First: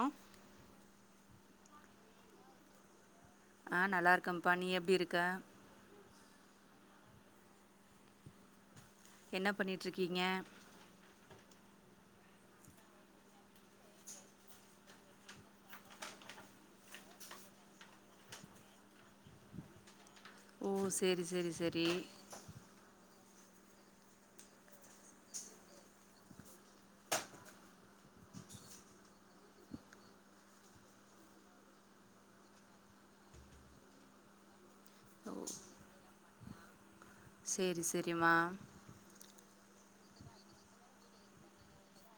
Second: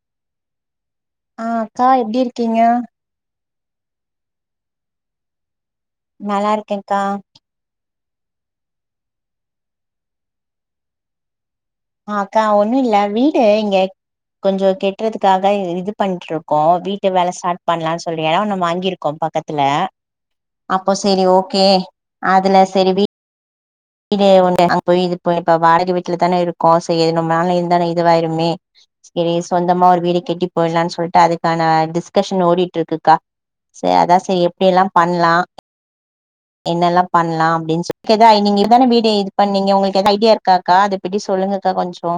ஆ ஆ அக்கா எப்டி இருக்கீங்க ஆ நல்லா இருக்கம்ப்பா நீ எப்டி இருக்க நல்லா இருக்கேங்க்கா என்ன பண்ணிட்டிரிக்கீங்க ஆ அக்கா ஒன்னு இல்ல வீடு இங்க கொஞ்சோ கெட் கட்றதுக்காக இது பண்ட்ரிருக்கோ வீட்டு வேல ஸ்டார்ட் பண்ணலான்னு சொல்லி எடோ ஒன்னு வாங்கிருக்கோ பக்கத்துல ஓ அப்போ சேரி செரி சேரி ஓகே சேரி அதுல செரி வீ வீடு ஒன்னு அங்க போய் இது இப்ப வாடக வீட்ல தான இருக்கோ செரி ரொம்ப நாள் இருந்த இதுவாயிருமே செரி சொந்தமா ஒரு வீடு கெட்டி போயிரலான்னு சொல்லிட்டு அதுக்கான டிஸ்கஷன் ஓடிட்ருக்குக்கா செரி அதா செரி எப்டி எல்லா பண்லா என்னெல்லா பண்லா சேரி அப்டின்னு சொ அதா சேரிம்மா நீங்க இ இப்பதான வீடு இது பண்ணீங்க உங்களுக்கு எது ஐடியா இருக்காக்கா அதப்பற்றி சொல்லுங்கக்கா கொஞ்சோ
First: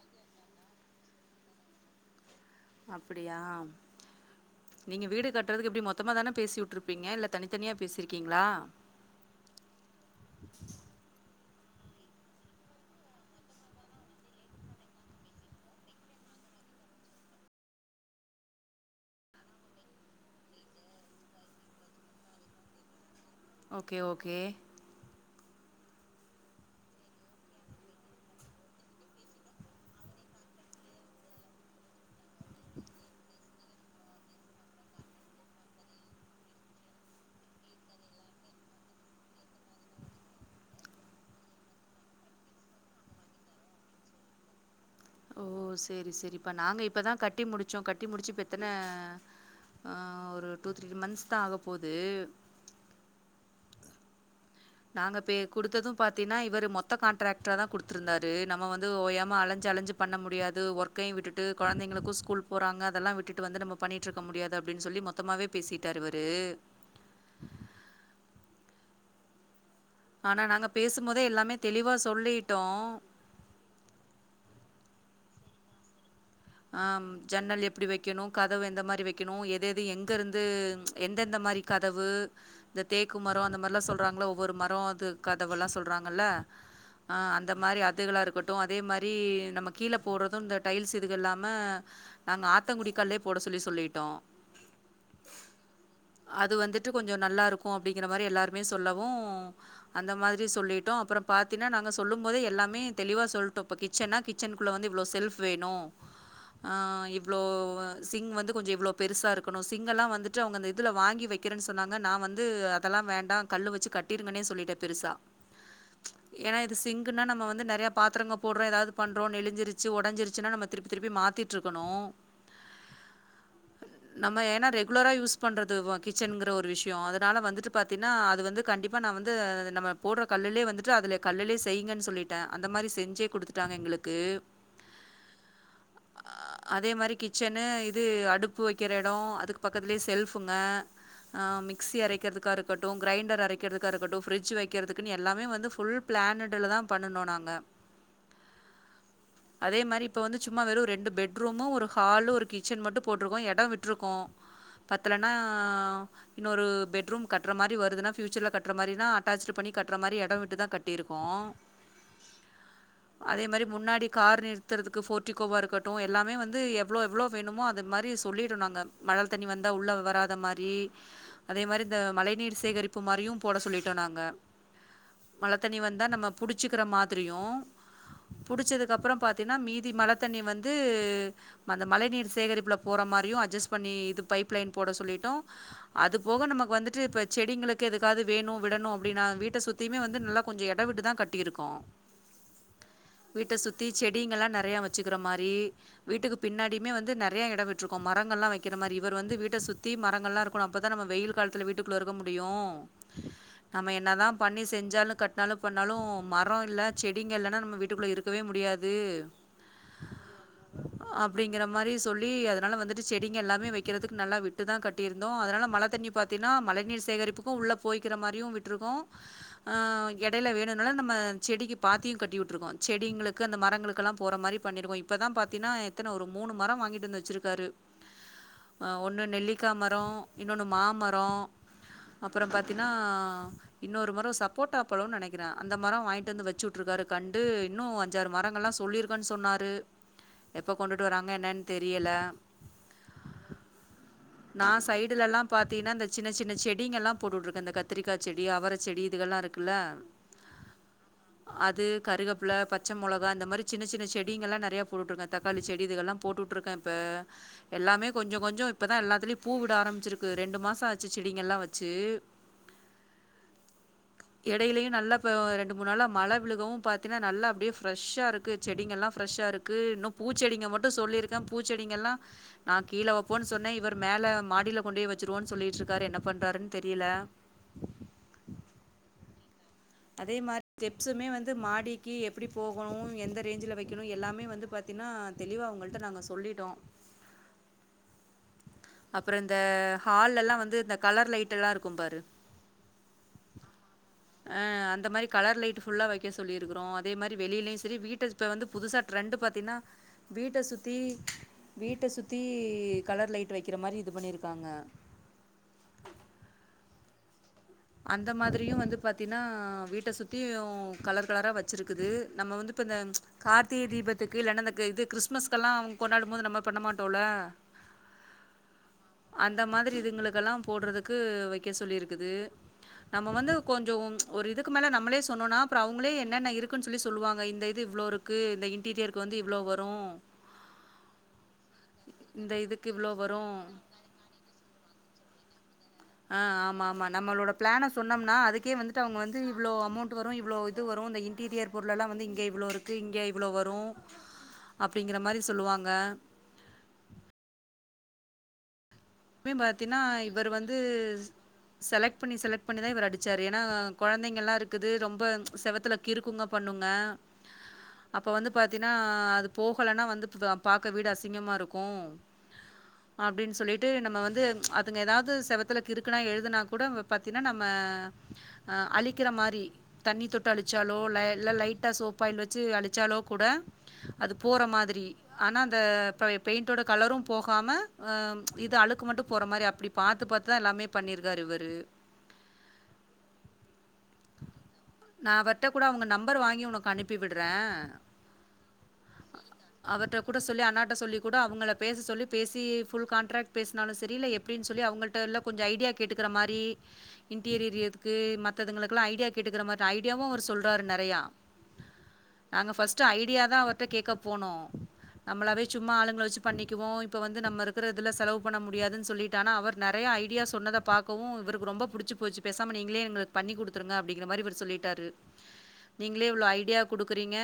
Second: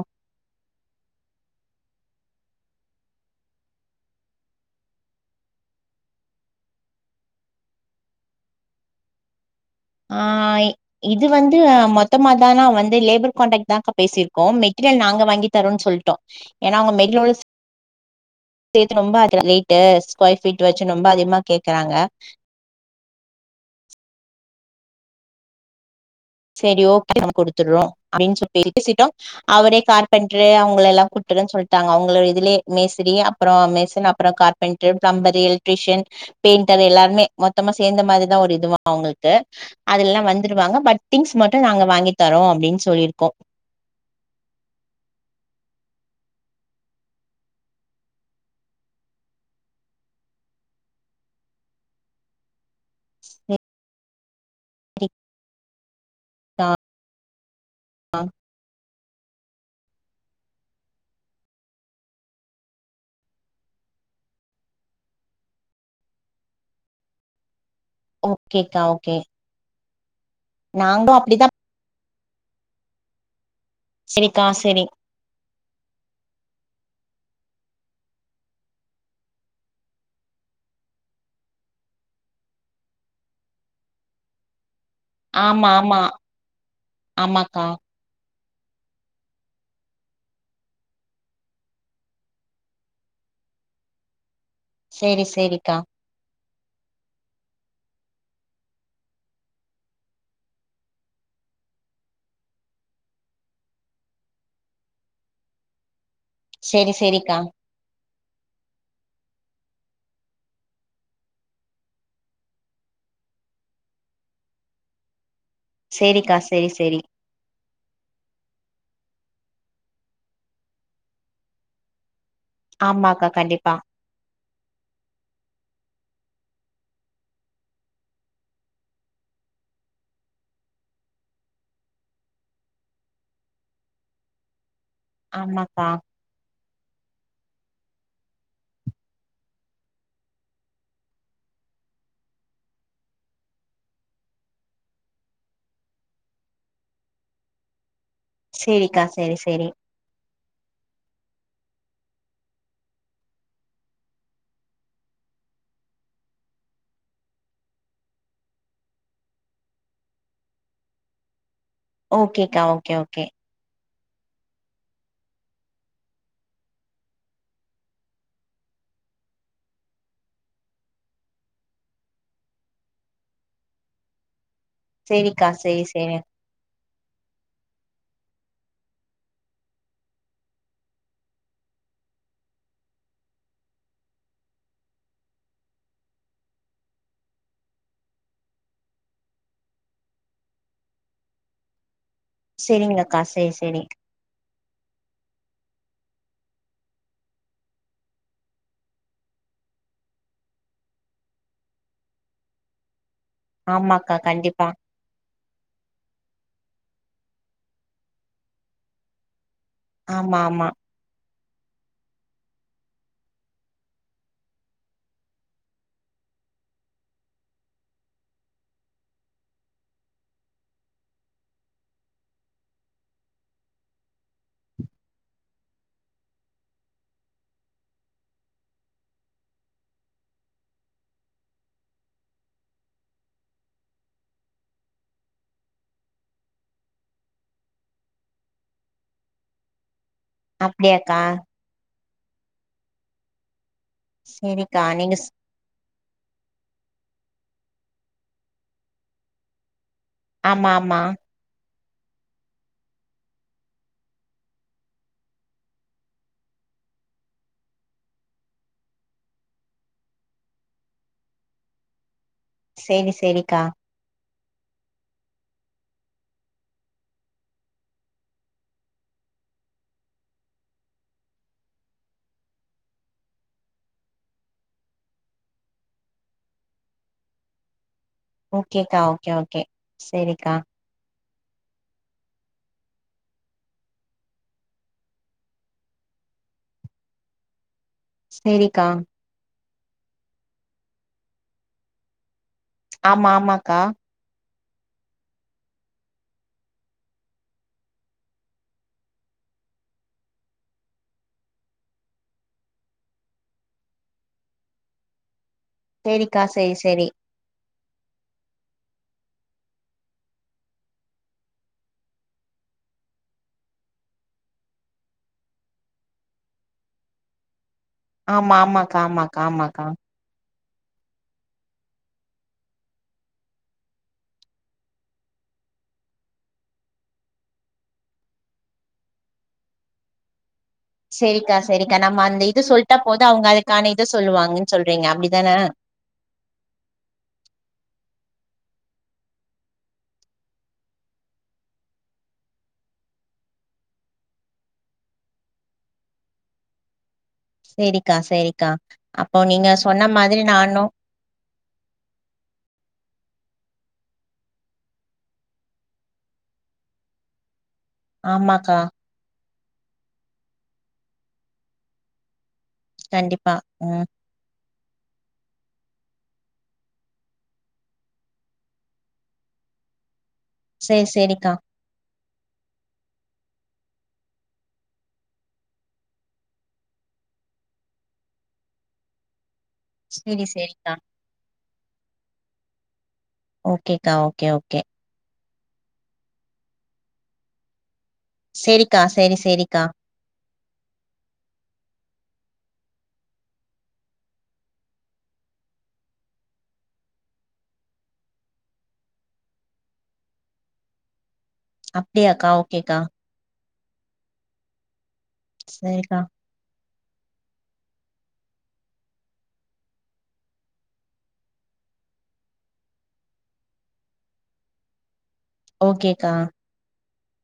அப்படியா நீங்க வீடு கட்றதுக்கு எப்டியு மொத்தமா தான பேசி உட்ருப்பீங்க இல்ல தனித்தனியா பேசிருக்கீங்களா ஆ இது வந்து மொத்தமாதா நா வந்து லேபர் காண்டாக்ட் தான்கா பேசிருக்கோ மெட்டீரியல் நாங்க வாங்கி தரோன் சொல்ட்டோ ஏனா அவுங்க [unintelligible] சேத்து நொம்ப ஆகுது ரேட்டு ஸ்கொயர் ஃபீட் வச்சு நொம்ப அதிகமா கேக்குறாங்க ஓகே ஓகே சரி ஓகே நாங்க குடுத்துர்ரோ அப்டின்னு சொல்லி பேசிட்டோ அவரே கார்பெண்ட்ரு அவங்கள எல்லா கூட் ட்டுறன் சொல்ட்டாங்க அவுங்கள இதுலே மேஸ்திரி அப்றோ மேசன் அப்றோ கார்பென்டர் பிளம்பரு எலக்ட்ரீஷியன் பெயிண்டர் எல்லாருமே மொத்தமா சேந்த மாதிரிதா ஒரு இதுவா அவுங்களுக்கு அதுல்லா வந்துருவாங்க பட் திங்ஸ் மட்டு நாங்க வாங்கி தரோ அப்டின் சொல்லிருக்கோ ஓ சேரி சேரிப்பா நாங்க இப்பதா கட்டி முடிச்சோ கட்டி முடிச்சு இப்ப எத்தன ஆ ஒரு டூ த்ரீ மந்த்ஸ் தா ஆகப்போது நாங்க பே குடுத்தது பாத்தீன்னா இவரு சரிக்கா மொத்த காண்ட்ராக்டராதா குடுத்துருந்தாரு நம்ம வந்து ந்து ஓயாம அலைஞ்சு அலைஞ்சு பண்ண முடியாது ஒர்க்கையு விட்டுட்டு கொழந்தைகளுக்கு ஸ்கூல் போறாங்க அதெல்லா விட்டுட்டு வந்து நம்ம பண்ணிட்ருக்க முடியாது அப்டின் சொல்லி மொத்தமாவே பேசிட்டாரு இவரு ஓகேக்கா ஓகே ஆனா நாங்க பேசும் நாங்களு போதே அப்டிதா எல்லாமே தெளிவா சொல்லிட்டோ செரிக்கா செரி ஆ ஜன்னல் எப்டி வெக்கணு கதவு எந்த மாரி வெக்கணு எது எது எங்கருந்து ம் எந்தெந்த மாரி கதவு இந்த தேக்கு மரோ அந்த மார்லா சொல்றாங்கல்ல ஒவ்வொரு மரோ அது கதவெல்லா ஆமா ஆமா சொல்றாங்கல்ல ஆ அந்த ஆமாக்கா மாரி அக் த்துகளா இருக்கட்டு அதே மாரி நம்ம கீழ போட்றது இந்த டைல்ஸ்சு துக இல்லாம நாங்க ஆத்தங்குடி கல்லே போட சொல்லி சொல்லிட்டோ சேரி சேரிக்கா அது வந்துட்டு கொஞ்சோ நல்லா இருக்கு அப்டிங்கிற மாரி எல்லாருமே சொல்லவு அந்த மாதிரி சொல்லிட்டோ அப்றோ பாத்தினா நாங்க சொல்லும் போதே எல்லாமே தெளிவா சொல்ட்டோ இப்ப கிச் ச்சன்னா கிச்சன் குள்ள வந்து இவ்ளோ செல்ஃப் வேணு ஆ சரி சரிக்கா இவ்ளோ சிங் வந்து கொஞ்சோ இவ்ளோ பெருசா இருக்கணு சிங்கல்லா வந்துட்டு அவங்க இந்த இதுல வாங்கி வைக்கிறன் சொன்னாங்க நா வந்து அதெல்லா வேண்டா கல்லு வச்சு கட்டிருங்கன்னே சொல்லிட்டே பெருசா சரிக்கா ஏனா சரி இது சரி சிங்குன்னா நம்ம வந்து நெறைய பாத்திரங்க போட்றோ எதாது பண்றோ நெலிஞ்சிருச்சு ஒடஞ்சிருச்சுன்னா நம்ம திருப்பி திருப்பி மாத்திட்ருக்கணு ஆமாக்கா கண்டிப்பா நம்ம ஏனா ரெகுலராா யூஸ் பண்றது வ கிச்சன்ங்குற ஒரு விஷ்யோ அதுனால வந்துட்டு ப த்தினா அது வந்து கண்டிப்பா நா வந்து நம்ம போட்ற கல்லுலே வந்துட்டு அதுல கல்லுலே செய்ங்கன் சொல்லி ட்டே அந்த மாரி செஞ்சே குடுத்துட்டாங்க எங்குளுக்கு ஆமாக்கா அதே மாரி கிச்சன்னு இது அடுப்பு வக்கிற எடோ அதுக்கு பக்கத்துலே செல்ஃபுங்க அ மிக்சி அரைக்றதுக்கா இருக்கட்டு கிரைண்டர் அரைக்றதுக்கா இருக்கட்டு பிரிட்ஜ் வைக்கிறதுக்குன் எல்லாமே வந்து ஃபுல் பிளான் டுலதா பண்ணுனோ நாங்க சேரிக்கா சேரி சேரி அதே மாரி இப்ப வந்து சும்மா வெறு ரெண்டு பெட்ரூமு ஒரு ஹாலு ஒரு கிச்சன் மட்டு போட்ருக்கோ எடோ விட்ருக்கோ பத்தலன்னா இன்னொரு பெட்ரூம் கட்ற மாரி வருதுன்னா ஃபியூச்சர்ல கட்ற மாரினா அட்டாச்டு பண்ணி கட்ற மாரி எடோ விட்டு தா கட் ட்டிருக்கோ ஓகேக்கா ஓகே ஓகே அதே மாரி முன்னாடி கார் நிறுத்தறதுக்கு ஃபோ ர்ட்டிக்கோவா இருக்கட்டு எல்லாமே வந்து எவ்ளோ எவ்ளோ வேணுமோ அதே மாரி சொல்லிறனு அங்க மழ தண்ணி வந்தா உள்ள வராத மாரி அதே மாரி இந்த மழை நீர் சேகரிப்பு மாரியு போட சொல்லிட்டோ நாங்க சேரிக்கா மழ தண்ணி சேரி வந்தா சேரி நம்ம புடிச்சுக்குற மாதிரியு புடிச்சதுக்கப்றோ பாத்தினா மீதி மழ தண்ணி வந்து அந்த மழை நீர் சேகரிப்புல போற மாரியு அட்ஜஸ்ட் பண்ணி இது பைப் லைன் போட சொல்லிட்டோ அது போக நமக்கு வந்துட்டு இப்ப செடிங்களுக்கு எதுக்காது வேணு விடணு அப்டின்னா வீட்ட சுத் த்தியுமே வந்து நல்லா கொஞ்சோ எடோ விட்டுதா கட்டிருக்கோ சேரிங்கக்கா சேரி வீட்ட சேரி சுத்தி செடிங்கல்லா நெறைய வச்சுக்குற மாரி வீட்டுக்கு பின்னாடியுமே வந்து நெறைய எடோ விட்ருக்கோ மரங்கள்லா வெக்கிற மாரி இவர் வந்து வீட்ட சுத்தி மரங்கள்லா க்கணு அப்பதா நம்ம வெயில் கால்த்துல வீட்டுக்குள்ள இருக்க முடியு நம்ம ஆமாக்கா என்னதா பண்ணி கண்டிப்பா செஞ்சாலு கட் னாலு பண்ணாலு மரோ இல்ல செடிங்க இல்லனா நம்ம வீட்டுக்குள்ள இருக்கவே முடியாது ஆமாமா அப்டிங்கற மாரி சொல்லி அதனால வந்துட்டு செடிங்க எல்லாமே வெக்கிறதுக்கு நல்லா விட்டுதா கட் ட்டிருந்தோ அதனால் மழ தண்ணி பாத்தீனா மழை நீர் சேகரிப்புக்கு உள்ள போய்க்கிற மாரியு விட்ருக்கோ ஆ எடைல வேணுனாலு நம்ம செடிக்கு பாத்தியு கட்டிவுட்டுருக்கோ செடிங்களுக்கு அந்த மரங்களுக்கெல்லா போற மாரி பண்ணிருக்கோ இப்பதா பாத்தீனா எத்தன ஒரு மூனு மரோ வாங்கிட்டு வந்து வச்சுருக்காரு அ ஒன்னு நெல்லிக்கா மரோ இன்னொன்னு மாமரோ அப்பறோ பாத்தீனா இன்னொரு மரோ சப்போட்டா பழோ நெனைக்குறே அந்த மரோ வாங்ட்டு வந்து வச்சுட்டுருக்காரு கன்டு இன்னு அஞ்சாறு மரங்கள்லா சொல்லிரு க்கு சொன்னாரு எப்ப கொண்டுட்டு அப்டியாக்கா வராங்க என்னன் தெரியல நா சேரிக்கா நீங்க ஸ் சைடுலல்லா பாத்தீனா இந்த சின்ன சின்ன செடிங்கள்லா போட்டுட்ருக்கே இந்த கத்திரிக்கா செடி அவர செடி இதுகல்லா இருக்குல்ல ஆமாம்மா அது கருகப்புல பச்ச மொளகா இந்த மாரி சின்ன சின்ன செடிங்கலா நெறைய போட்டுட்ருக்கே தக்காளி செடி இதுகல்லா போட்டுட்ருக்கே இப்ப எல்லாமே கொஞ்ச கொஞ்ச இப்பதா எல்லாத்துலயு பூ விட ஆரம்பிச்சிருக்கு ரெண்டு மாசோ ஆச்சு செடிங்கல்லா வச்சு சேரி செரிக்கா எடையிலயு நல்லா ப ரெண்டு மூன் நாள மழ விழுகவு பாத்தீனா நல்லா அப்டியே ஃபிரெஷ்ஷா இருக்கு செடிங்கல்லா ஃப்ரெஷ்ஷா இருக்கு இன்னு பூச்செடிங்க மட்டு சொல்லிருக்கே பூச்செடிங்கள்லா நா கீழ வப்போன் சொன்னே இவர் மேல மாடில கொண்டுவோய் வச்சருவோன் சொல்லிட்ருக்காரு என்ன பண்றாருன் தெரில ஓகேக்கா ஓக்கே ஓக்கே அதேமாரி ஸ்டெப்ஸுமே வந்து மாடிக்கு எப்புடி போகணு எந்த ரேஞ்ச்ல வெக்கணு எல்லாமே வந்து பாத் தீனா தெளிவா அவ்ங்கள்ட்ட நாங்க சொல்லிட்டோ செரிக்கா அப்பறோ இந்த ஹால்லலா வந்து இந்த கலர் லைட்டல்லா இருக்கும் பாரு ஆம்மா ஆமாக்கா அ அந்த மாரி கலர் லைட்டு ஃபுல்லா வெக்க சொல்லிருக்குறோ அதே மாரி வெளிலயு செரி வீட்ட இப்ப வந்து புதுசா ட்ரெண்டு பாத்தீனா வீட்ட சுத்தி வீட்ட சுத்தி கலர் லைட்டு வெக்கிற மாரி இது பண்ணிருக்காங்க சேரிக்கா செரி செரி அந்த மாதிரியு வந்து பாத்தீனா வீட்ட சுத்தியு கலர் கலரா வச்சிருக்குது நம்ம வந்து இப்ப இந்த கார்த்திக தீபத்துக்கு இல்லன்னா இந்த அ இது கிறிஸ்மஸ்கெல்லா கொண்டாடும் போது நம்ம பண்ண மாட்டோல ஆமா ஆமாக்கா ஆமாக்கா அந்த ஆமாக்கா மாதிரி இதுங்களுக்கெல்லா போட்றதுக்கு வெக்க சொல்லிருக்குது நம்ம வந்து கொஞ்சோ ஒரு இதுக்கு மேல நம்மளே சொன்னோனா அப்பறோ அவுங்களே என்னென்ன இருக்குன் சொல்லி சொல்லுவாங்க இந்த இது இவ்ளோ இரு க்கு இந்த இன்டீரியர்க்கு வந்து இவ்ளோ வரு செரிக்கா செரிக்கா நம்ம அந்த இந்த இது இதுக்கு சொல்ட்டா இவ்ளோ போது அவுங்க வரும். அதுக்கான இத சொல்லுவாங்கன் சொல்றீங்க அப்டிதான ஆ ஆமாமா நம்மளோட ப்ளான சொன்னம்னா அதுக்கே வந்துட்டு அவுங்க வந்து இவ்ளோ அமௌண்ட்டு வரு இவ்ளோ இது வரு அந்த இன் ட்டீரியர் பொருளெலா வந்து இங்க இவ்ளோ இருக்கு இங்கே இவ்ளோ வரு அப்டிங்கிற மாரி சொல்லுவாங்க செரிக்கா செரிக்கா அப்ப இப்பயு நீங்க பாத்தீன்னா சொன்ன மாதிரி இவர் வந்து நானு செலக்ட் பண்ணி செலக்ட் பண்ணிதா இவரு அடிச்சாரு ஏன்னா கொழந்தைங்களா இருக்குது ரொம்ப செவத்துல கிறுக்குங்க பண்ணுங்க அப்ப வந்து ஆமாக்கா பாத்தீனா அது போகலன்னா வந்து பாக்க வீடு அசிங்கமா இருக்கு கண்டிப்பா அப்டின் சொல்லி ம் நம்ம வந்து அதுங்க எதாவது செவத்தல கிறுக்குனா எழுதுனா கூட பாத்தீனா நம்ம அ அழிக்கிற மாரி தண்ணி தொட்டு அழிச்சாலோ சேரி இல்ல சேரிக்கா லைட் ட்டா சோப்பாயில் வச்சு அழிச்சாலோ கூட அதுப் போற மாதிரி ஆனா அந்த பழய பெயிண்டோட கலரு போகாம அ இது அழுக்கு மட்டு போற மாரி அப்டி பாத்து சேரி பாத்துதா எல்லாமே சேரிக்கா பண்ணிருக்கு இதாரு இவரு ஓகேக்கா ஓகே ஓகே நா அவர்ட்ட கூட அவங்க நம்பர் வாங்கி உனக்கு அனுப்பி விட்ற செரிக்கா செரி செரிக்கா கூட சொல்லி அண்ணாட்ட சொல்லி கூட அவங்கள பேச சொல்லி பேசி ஃபுல் கான்ட்ராக்ட் பேசுனாலு சரி இல்ல எப்டின் சொல்லி அவங்கள்ட்ட இல்ல கொஞ்சோ ஐடியா கேட்டுக்கிற மாரி இன்டீரியர்க்கு மத்ததுங்களுக்கெல்லா ஐடியா கேட்டுக்கிற மாரி ஐடியாவு அவர் சொல்றாரு நெறயா அப்டியாக்கா நாங்க ஓகேக்கா ஃபர்ஸ்ட்டு ஐடியா தா அவர்ட்ட கேக்க போனோ நம்மளாவே சும்மா சேரிக்கா ஆளுங்கள வச்சு பண்ணிக்குவோ இப்ப வந்து நம்ம இருக்கற இதுல செலவு பண்ண முடியாதுன் சொல்லிட்டானா அவர் நெறய ஐடியா சொன்னத பாக்கவு இவர்க்கு ரொம்ப புடிச்சு போச்சு பேசாம நீங்களே எங்களுக் பண்ணி குடுத்துருங்க அப்டிங்கிற மாரி இவர் சொல்லிட்டாரு நீங்களே ஓகேக்கா இவ்ளோ ஐடியா குடுக்குறீங்க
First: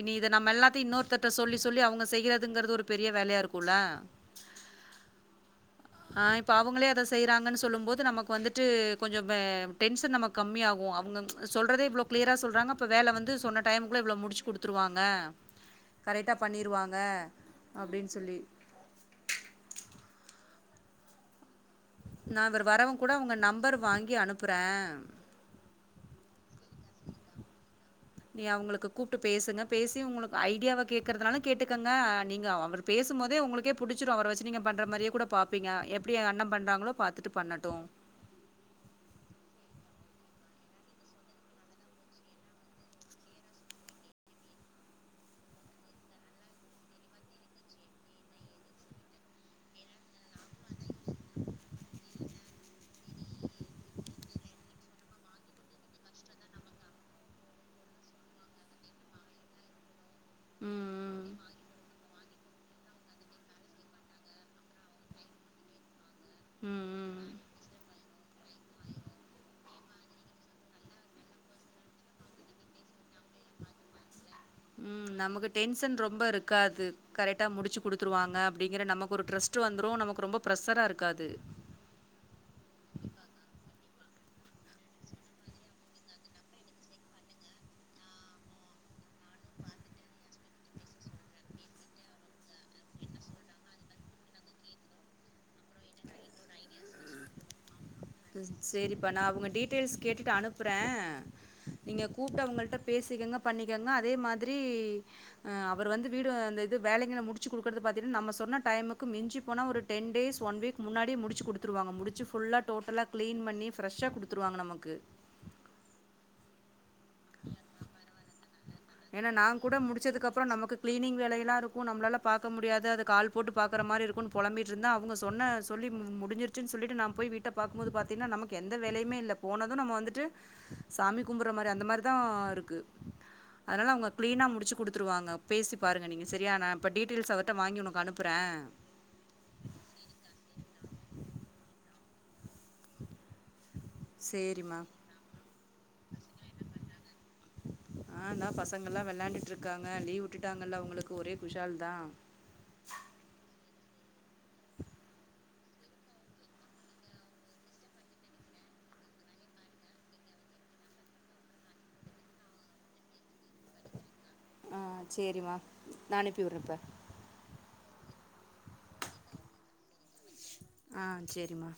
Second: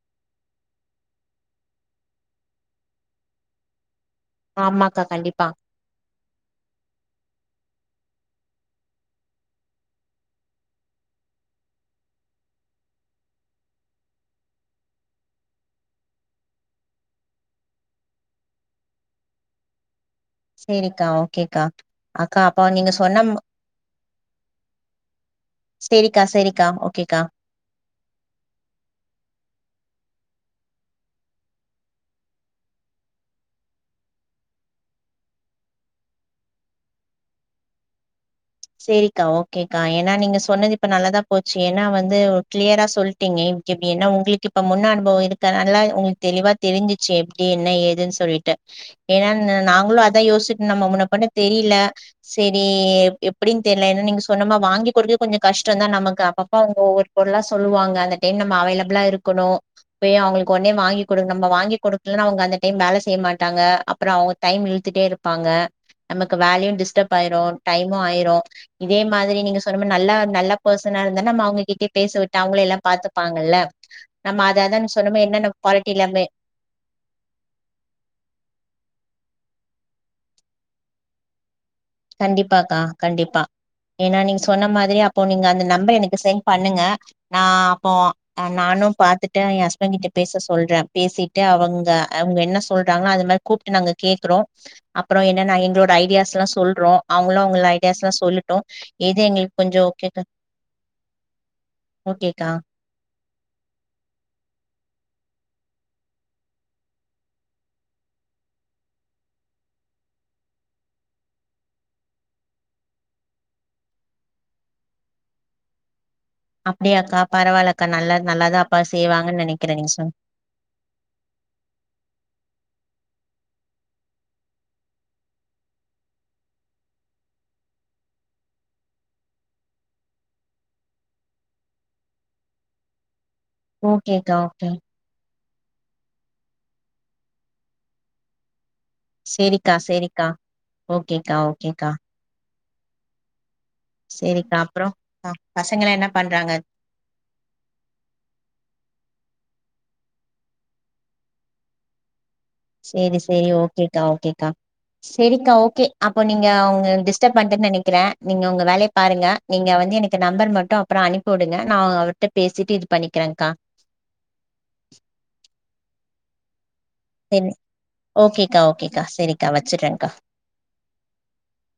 இனி இத நம்ம எல்லாத்தையு இன்னொருத்தட்ட சொல்லி சொல்லி அவங்க செய்யறதுங்கறது ஒரு பெரிய வேலையா இருக்குல ஆமாக்கா கண்டிப்பா ஆ இப்ப அவுங்களே அத செய்யறாங்கன் சொல்லு போது நமக்கு வந்துட்டு கொஞ்சோ டென்ஷன் நமக் கம்மி ஆகு அவங்க சொல்றதே இவ்ளோ கிளியரா சொல்றாங்க அப்ப வேல வந்து சொன்ன டைமுக்குள்ள இவ்ளோ முடிச்சு குடுத்துருவாங்க கரெக்டா பண்ணிருவாங்க அப்டின் சொல்லி செரிக்கா ஓகேக்கா அக்கா நா இவர் அப்ப நீங்க வரவுங்கூட சொன்ன உங்க நம்பர் வாங்கி அனுப்புற செரிக்கா செரிக்கா ஓகேக்கா நீ அவங்களுக்கு கூப்ட்டு பேசுங்க பேசி உங்களுக்கு ஐடியாவ கேட்கறதுனாலு கேட்டுக்கங்க நீங்க அவர் பேசும்போதே உங்களுக்கே புடிச்சிடு அவர வச்சு நீங்க பண்ணற மாரியே கூட பாப்பீங்க எப்டி ஏ அண்ண பண்றாங்களோ பாத்துட்டு பண்ணட்டு செரிக்கா ஓகேக்கா ஏன்னா நீங்க சொன்னது இப்ப நல்லாதா போச்சு ஏன்னா வந்து கிளியரா சொல்ட்டீங்க எப்டின்னா உங்களுக்கு இப்ப முன் அனுபவ இருக்கனாலா உங்களுக்கு தெளிவா தெரிஞ்சிச்சு எப்டி என்ன ஏதுன் சொல்லிட்டு ஏன்னா நாங்களு அதா யோசிச்சுட்டு நம்ம முன்ன பின்ன தெரில சரி எப் எப்டின் தெர்ல ஏன்னா நீங்க சொன்னோமா வாங்கி குடுக்க கொஞ்ச கஷ்டதா நமக்கு அப்பப்ப அவங்க ஒவ்வொரு பொருளா சொல்லுவாங்க அந்த டைம் நம்ம அவைளபிலா இருக்கணு போய் அவங்களுக்கு ஒன்னே ம் வாங்கிகுடு ம். நம்ம வாங்கிகுடு இல்லனா அவங்க அந்த டைம் வேல செய்ய மாட்டாங்க அப்பற அவங்க டைம் இழுத்துட்டே இருப்பாங்க நமக்கு வேலயு ம் டிஸ்டர்ப் ம். ஆயிரு டைமு ஆய் ம் இதே மாதிரி நீங்க சொன்ன நல்ல நல்ல பர்சனா இருந்தா நம்ம அவங்ககிட்டையே பேச விட்டு அவங்களே எல்லா பாத்துப் ப்பாங்கல்ல நம்ம அத அதனு சொன்னுமே என்னென்ன குவாலிட்டி எல்லாமே காது கரக்ட்டா முடிச்சு குடுத்துருவாங்க அப்டிங்கிற நமக்கு ஒரு ட்ரஸ்ட்டு வந்துரு நமக்கு ரொம்ப ப்ரெஷ்ஷரா இருக்காது கண்டிப்பாக்கா கண்டிப்பா ஏன்னா நீங்க சொன்ன மாதிரி அப்போ நீங்க அந்த நம்பர் எனக் சென்ட் பண்ணுங்க நா அப்போ அ நானு பாத்துட் டு ஏன் ஏ ஹஸ்பண்ட் கிட்ட பேச சொல்ற பேசிட்டு அவங்க அவங்க என்ன சொல்றாங்களோ அது மாரி கூப்ட்டு நாங்க கேக்குறோ அப்றோ என்னனா எங்ளோட ஐடியாஸ்ல்லா சொல் ரோ அவுங்களு அவுங்க ஐடியாஸ்ல்லா சொல்லுட்டு சரிப்பா எது நான் அவங்க எங்களுக்கு கொஞ்சோ டீட்டெயில்ஸ் கேக்க கேட்டுட்டு அனுப்புறேன். நீங்க கூப்டு அவங்கள்ட்ட பேசிக்கங்க பண்ணிக்கங்க அதே மாதிரி அவர் வந்து வீடு அந்த இது வேலைகள முடிச்சு குடுக்கறத பாத்திங்னா நம்ம சொன்ன டைமுக்கு மிஞ்சி போனா ஒரு டென் டேஸ் ஒன் வீக் முன்னாடி முடிச்சு கொடுத்துருவாங்க முடிச்சு புல்லா டோட்டலா கிளீன் பண்ணி ஃபிரஷா கொடுத்துருவாங்க நமக்கு அப்டியாக்கா பரவால்லக்கா நல்லா நல்லாதா அப்பா செய்வாங்கன்னு நினைக்கிறே நீங்க சொன்ன அப்புறோ நமக்கு கிளீனிங்வேலையலா இருக்கு நம்மளால பாக்க முடியாது அதுக்கு ஆள் போட்டு பாக்குற மாதிரி இருக்கும்னு புழம்பிட்ருந்தே அவுங்க சொன்ன சொல்லி முடிஞ்சிருச்சு சொல்லிட்டு நா போய் வீட்ட பாக்கும்போது பாத்தீங்கன்னா நமக்கு எந்தவேலையுமே இல்ல போனதும் நம்ம வந்துட்டு சாமி கும்புற மாதிரி அந்த மாதிரி தா இருக்கு அதனால அவுங்க ஓகேக்கா கிளீனா ஓகே முடிச்சு குடுத் கொடுத்துருவாங்க பேசி பாருங்க நீங்க சரியா ந இப்போ டீட்டெயில்ஸ் அவருட்ட வாங்கி உனக்கு அனுப்புறே சேரிக்கா சேரிக்கா ஓகேக்கா ஓகேக்கா சேரிக்கா சேரிம்மா அப்புறோ ஆ பசங்களா என்ன பண்றாங்க ஆ இந்தா பசங்கல்லா விளையாண்டுட்டு இருக்காங்க லீவ் விட்டுட்டாங்கல்ல உங்களுக்கு ஒரே குஷால் தா சேரி சேரி ஓகேக்கா ஓகேக்கா சேரிக்கா ஓகே அப்போ நீங்க உங்க டிஸ்டர்பப் பண்ணிட்டேனு நினைக்கிறே நீங்க உங்க வேலைய பாருங்க நீங்க வந்து எனக்கு நம்பர் மட்டு அப்புறோ அனுப்பி விடுங்க நா அவிர்ட்ட பேசிட்டு இது பண்ணிக்கிறேக்கா ஆ சேரிமா நா அனுப்பி விடுறே இப்ப ஓகேக்கா ஓகேக்கா சரிக்கா வச்சுறேங்க்கா ஆஹ் சரிம்மா